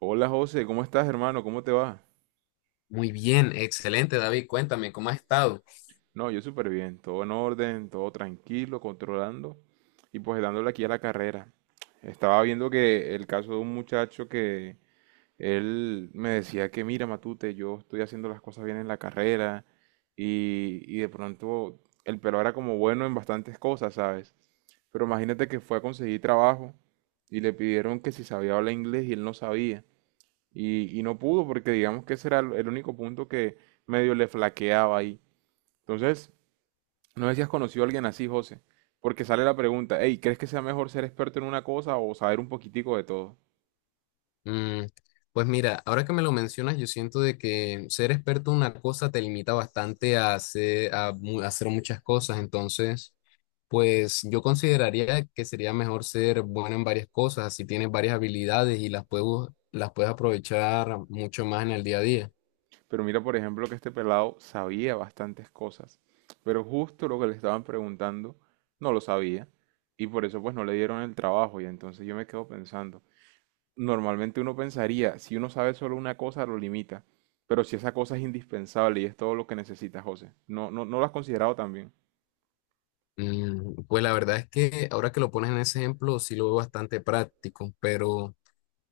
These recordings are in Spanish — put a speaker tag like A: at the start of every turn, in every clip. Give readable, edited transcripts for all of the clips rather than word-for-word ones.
A: Hola José, ¿cómo estás hermano? ¿Cómo te va?
B: Muy bien, excelente, David. Cuéntame, ¿cómo has estado?
A: No, yo súper bien, todo en orden, todo tranquilo, controlando y pues dándole aquí a la carrera. Estaba viendo que el caso de un muchacho que él me decía que mira Matute, yo estoy haciendo las cosas bien en la carrera y de pronto el pelo era como bueno en bastantes cosas, ¿sabes? Pero imagínate que fue a conseguir trabajo y le pidieron que si sabía hablar inglés y él no sabía. Y no pudo porque digamos que ese era el único punto que medio le flaqueaba ahí. Entonces, no sé si has conocido a alguien así, José, porque sale la pregunta, hey, ¿crees que sea mejor ser experto en una cosa o saber un poquitico de todo?
B: Mm, pues mira, ahora que me lo mencionas, yo siento de que ser experto en una cosa te limita bastante a hacer, a hacer muchas cosas. Entonces, pues yo consideraría que sería mejor ser bueno en varias cosas, así tienes varias habilidades y las puedes, las puedes aprovechar mucho más en el día a día.
A: Pero mira, por ejemplo, que este pelado sabía bastantes cosas, pero justo lo que le estaban preguntando no lo sabía y por eso pues no le dieron el trabajo y entonces yo me quedo pensando, normalmente uno pensaría, si uno sabe solo una cosa, lo limita. Pero si esa cosa es indispensable y es todo lo que necesita, José. No, no, no lo has considerado también.
B: Pues la verdad es que ahora que lo pones en ese ejemplo, sí lo veo bastante práctico, pero...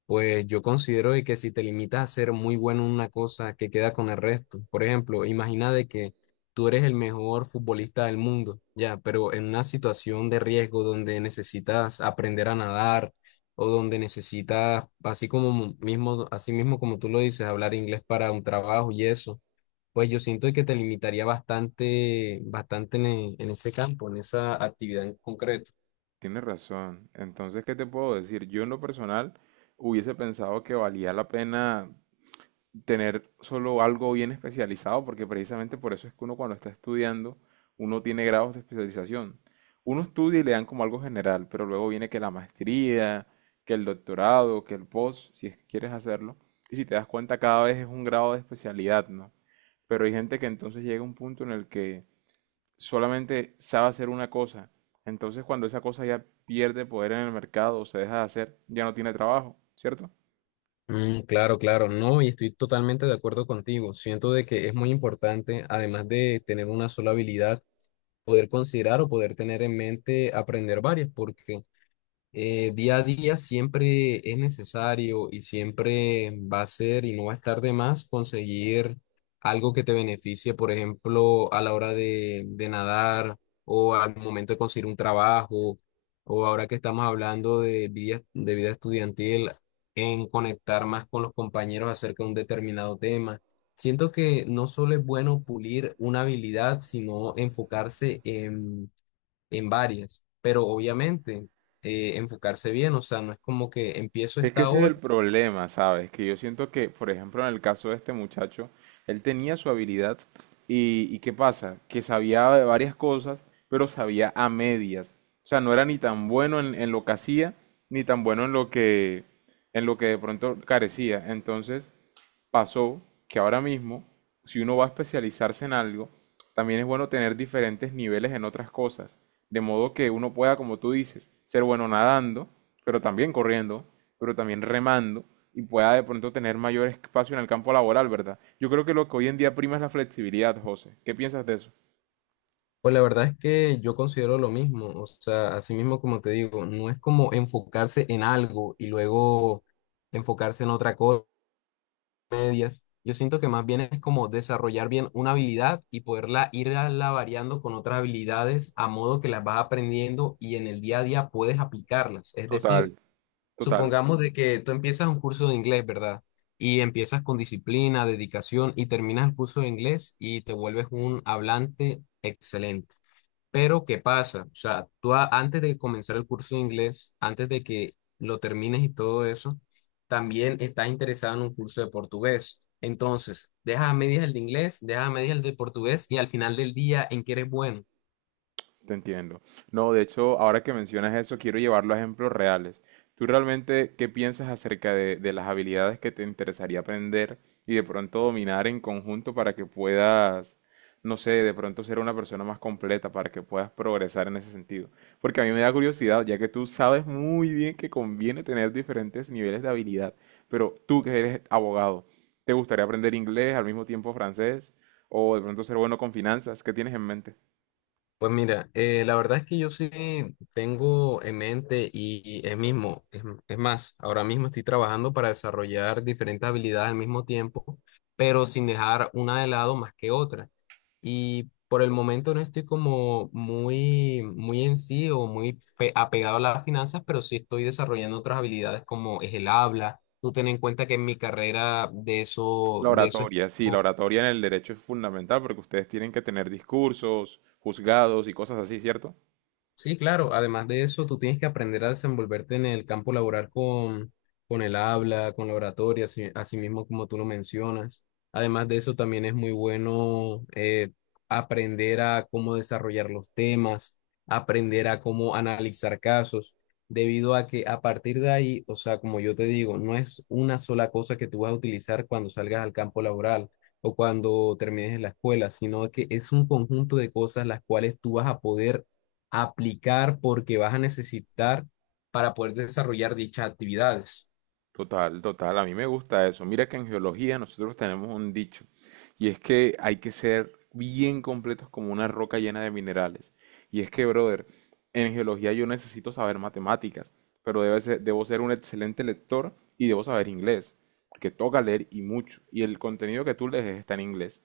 B: Pues yo considero de que si te limitas a ser muy bueno en una cosa que queda con el resto, por ejemplo, imagina de que tú eres el mejor futbolista del mundo, ya, pero en una situación de riesgo donde necesitas aprender a nadar o donde necesitas, así como mismo, así mismo como tú lo dices, hablar inglés para un trabajo y eso, pues yo siento que te limitaría bastante, bastante en, en ese campo, en esa actividad en concreto.
A: Tienes razón. Entonces, ¿qué te puedo decir? Yo en lo personal hubiese pensado que valía la pena tener solo algo bien especializado, porque precisamente por eso es que uno cuando está estudiando, uno tiene grados de especialización. Uno estudia y le dan como algo general, pero luego viene que la maestría, que el doctorado, que el post, si es que quieres hacerlo. Y si te das cuenta, cada vez es un grado de especialidad, ¿no? Pero hay gente que entonces llega a un punto en el que solamente sabe hacer una cosa. Entonces, cuando esa cosa ya pierde poder en el mercado o se deja de hacer, ya no tiene trabajo, ¿cierto?
B: Claro, claro, no, y estoy totalmente de acuerdo contigo. Siento de que es muy importante, además de tener una sola habilidad, poder considerar o poder tener en mente aprender varias, porque día a día siempre es necesario y siempre va a ser y no va a estar de más conseguir algo que te beneficie, por ejemplo, a la hora de nadar o al momento de conseguir un trabajo o ahora que estamos hablando de vida estudiantil, en conectar más con los compañeros acerca de un determinado tema. Siento que no solo es bueno pulir una habilidad, sino enfocarse en varias, pero obviamente enfocarse bien, o sea, no es como que empiezo
A: Es que
B: esta
A: ese es
B: hoy,
A: el problema, ¿sabes? Que yo siento que, por ejemplo, en el caso de este muchacho, él tenía su habilidad ¿y qué pasa? Que sabía de varias cosas, pero sabía a medias. O sea, no era ni tan bueno en lo que hacía, ni tan bueno en lo que de pronto carecía. Entonces, pasó que ahora mismo, si uno va a especializarse en algo, también es bueno tener diferentes niveles en otras cosas, de modo que uno pueda, como tú dices, ser bueno nadando, pero también corriendo, pero también remando y pueda de pronto tener mayor espacio en el campo laboral, ¿verdad? Yo creo que lo que hoy en día prima es la flexibilidad, José. ¿Qué piensas de eso?
B: pues la verdad es que yo considero lo mismo, o sea, así mismo como te digo, no es como enfocarse en algo y luego enfocarse en otra cosa, medias. Yo siento que más bien es como desarrollar bien una habilidad y poderla irla variando con otras habilidades a modo que las vas aprendiendo y en el día a día puedes aplicarlas. Es
A: Total,
B: decir,
A: total.
B: supongamos de que tú empiezas un curso de inglés, ¿verdad? Y empiezas con disciplina, dedicación y terminas el curso de inglés y te vuelves un hablante excelente. Pero, ¿qué pasa? O sea, antes de comenzar el curso de inglés, antes de que lo termines y todo eso, también estás interesado en un curso de portugués. Entonces, dejas a medias el de inglés, dejas a medias el de portugués y al final del día, ¿en qué eres bueno?
A: Te entiendo. No, de hecho, ahora que mencionas eso, quiero llevarlo a ejemplos reales. ¿Tú realmente qué piensas acerca de las habilidades que te interesaría aprender y de pronto dominar en conjunto para que puedas, no sé, de pronto ser una persona más completa, para que puedas progresar en ese sentido? Porque a mí me da curiosidad, ya que tú sabes muy bien que conviene tener diferentes niveles de habilidad, pero tú que eres abogado, ¿te gustaría aprender inglés al mismo tiempo francés o de pronto ser bueno con finanzas? ¿Qué tienes en mente?
B: Pues mira, la verdad es que yo sí tengo en mente y es mismo, es más, ahora mismo estoy trabajando para desarrollar diferentes habilidades al mismo tiempo, pero sin dejar una de lado más que otra. Y por el momento no estoy como muy en sí o muy apegado a las finanzas, pero sí estoy desarrollando otras habilidades como es el habla. Tú ten en cuenta que en mi carrera
A: La
B: de eso es...
A: oratoria, sí, la oratoria en el derecho es fundamental porque ustedes tienen que tener discursos, juzgados y cosas así, ¿cierto?
B: Sí, claro. Además de eso, tú tienes que aprender a desenvolverte en el campo laboral con el habla, con la oratoria, así, así mismo como tú lo mencionas. Además de eso, también es muy bueno, aprender a cómo desarrollar los temas, aprender a cómo analizar casos, debido a que a partir de ahí, o sea, como yo te digo, no es una sola cosa que tú vas a utilizar cuando salgas al campo laboral o cuando termines en la escuela, sino que es un conjunto de cosas las cuales tú vas a poder aplicar porque vas a necesitar para poder desarrollar dichas actividades.
A: Total, total, a mí me gusta eso. Mira que en geología nosotros tenemos un dicho, y es que hay que ser bien completos como una roca llena de minerales. Y es que, brother, en geología yo necesito saber matemáticas, pero debo ser un excelente lector y debo saber inglés, porque toca leer y mucho, y el contenido que tú lees está en inglés.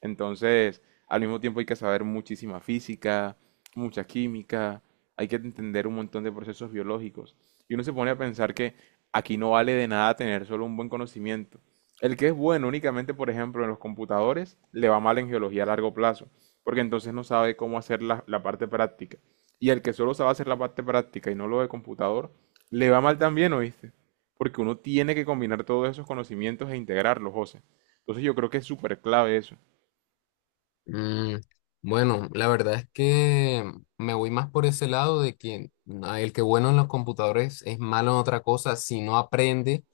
A: Entonces, al mismo tiempo hay que saber muchísima física, mucha química, hay que entender un montón de procesos biológicos. Y uno se pone a pensar que aquí no vale de nada tener solo un buen conocimiento. El que es bueno únicamente, por ejemplo, en los computadores, le va mal en geología a largo plazo, porque entonces no sabe cómo hacer la parte práctica. Y el que solo sabe hacer la parte práctica y no lo de computador, le va mal también, ¿oíste? Porque uno tiene que combinar todos esos conocimientos e integrarlos, José. Entonces yo creo que es súper clave eso.
B: Mm, bueno, la verdad es que me voy más por ese lado de que ah, el que bueno en los computadores es malo en otra cosa si no aprende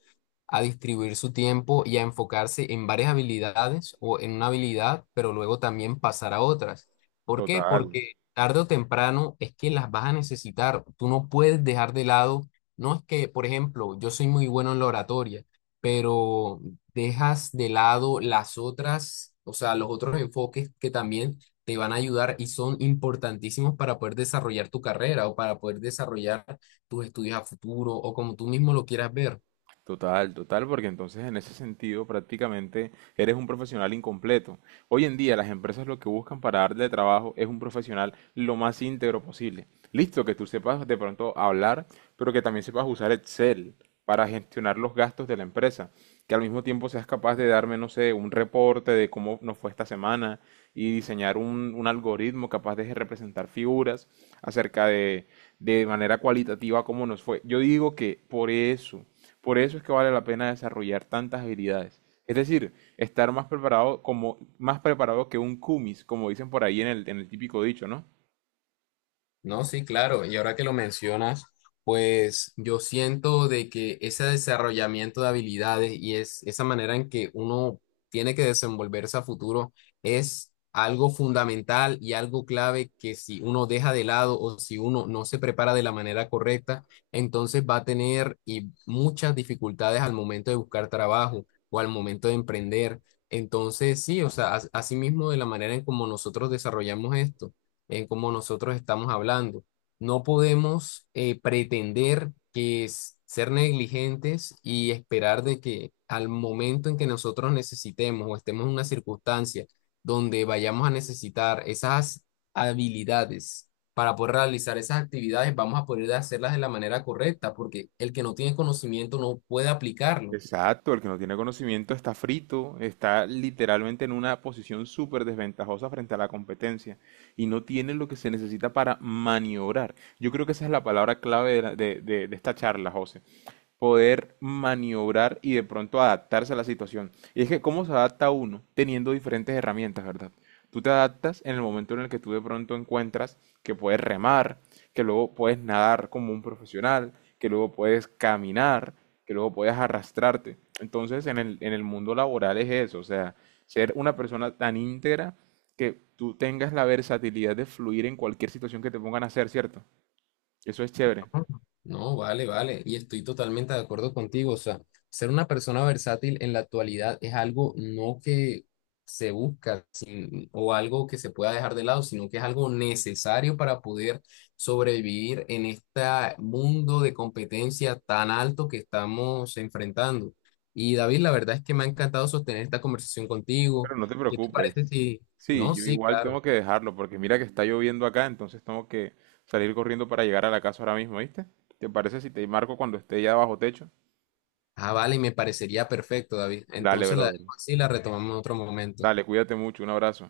B: a distribuir su tiempo y a enfocarse en varias habilidades o en una habilidad, pero luego también pasar a otras. ¿Por qué?
A: Total.
B: Porque tarde o temprano es que las vas a necesitar. Tú no puedes dejar de lado, no es que, por ejemplo, yo soy muy bueno en la oratoria, pero dejas de lado las otras, o sea, los otros enfoques que también te van a ayudar y son importantísimos para poder desarrollar tu carrera o para poder desarrollar tus estudios a futuro o como tú mismo lo quieras ver.
A: Total, total, porque entonces en ese sentido prácticamente eres un profesional incompleto. Hoy en día las empresas lo que buscan para darle trabajo es un profesional lo más íntegro posible. Listo, que tú sepas de pronto hablar, pero que también sepas usar Excel para gestionar los gastos de la empresa, que al mismo tiempo seas capaz de darme, no sé, un reporte de cómo nos fue esta semana y diseñar un algoritmo capaz de representar figuras acerca de manera cualitativa cómo nos fue. Yo digo que por eso es que vale la pena desarrollar tantas habilidades. Es decir, estar más preparado, como, más preparado que un kumis, como dicen por ahí en el típico dicho, ¿no?
B: No, sí, claro. Y ahora que lo mencionas, pues yo siento de que ese desarrollamiento de habilidades y es esa manera en que uno tiene que desenvolverse a futuro es algo fundamental y algo clave que si uno deja de lado o si uno no se prepara de la manera correcta, entonces va a tener y muchas dificultades al momento de buscar trabajo o al momento de emprender. Entonces, sí, o sea, asimismo de la manera en como nosotros desarrollamos esto en cómo nosotros estamos hablando. No podemos, pretender que es ser negligentes y esperar de que al momento en que nosotros necesitemos o estemos en una circunstancia donde vayamos a necesitar esas habilidades para poder realizar esas actividades, vamos a poder hacerlas de la manera correcta, porque el que no tiene conocimiento no puede aplicarlo.
A: Exacto, el que no tiene conocimiento está frito, está literalmente en una posición súper desventajosa frente a la competencia y no tiene lo que se necesita para maniobrar. Yo creo que esa es la palabra clave de, la- de esta charla, José. Poder maniobrar y de pronto adaptarse a la situación. Y es que cómo se adapta uno teniendo diferentes herramientas, ¿verdad? Tú te adaptas en el momento en el que tú de pronto encuentras que puedes remar, que luego puedes nadar como un profesional, que luego puedes caminar, que luego puedas arrastrarte. Entonces, en el mundo laboral es eso, o sea, ser una persona tan íntegra que tú tengas la versatilidad de fluir en cualquier situación que te pongan a hacer, ¿cierto? Eso es chévere.
B: No, vale, vale. Y estoy totalmente de acuerdo contigo. O sea, ser una persona versátil en la actualidad es algo no que se busca o algo que se pueda dejar de lado, sino que es algo necesario para poder sobrevivir en este mundo de competencia tan alto que estamos enfrentando. Y David, la verdad es que me ha encantado sostener esta conversación contigo.
A: Pero no te
B: ¿Qué te parece
A: preocupes.
B: si...
A: Sí,
B: No,
A: yo
B: sí,
A: igual
B: claro.
A: tengo que dejarlo porque mira que está lloviendo acá, entonces tengo que salir corriendo para llegar a la casa ahora mismo, ¿viste? ¿Te parece si te marco cuando esté ya bajo techo?
B: Ah, vale, me parecería perfecto, David.
A: Dale,
B: Entonces la
A: brother.
B: dejo así y la retomamos en otro momento.
A: Dale, cuídate mucho, un abrazo.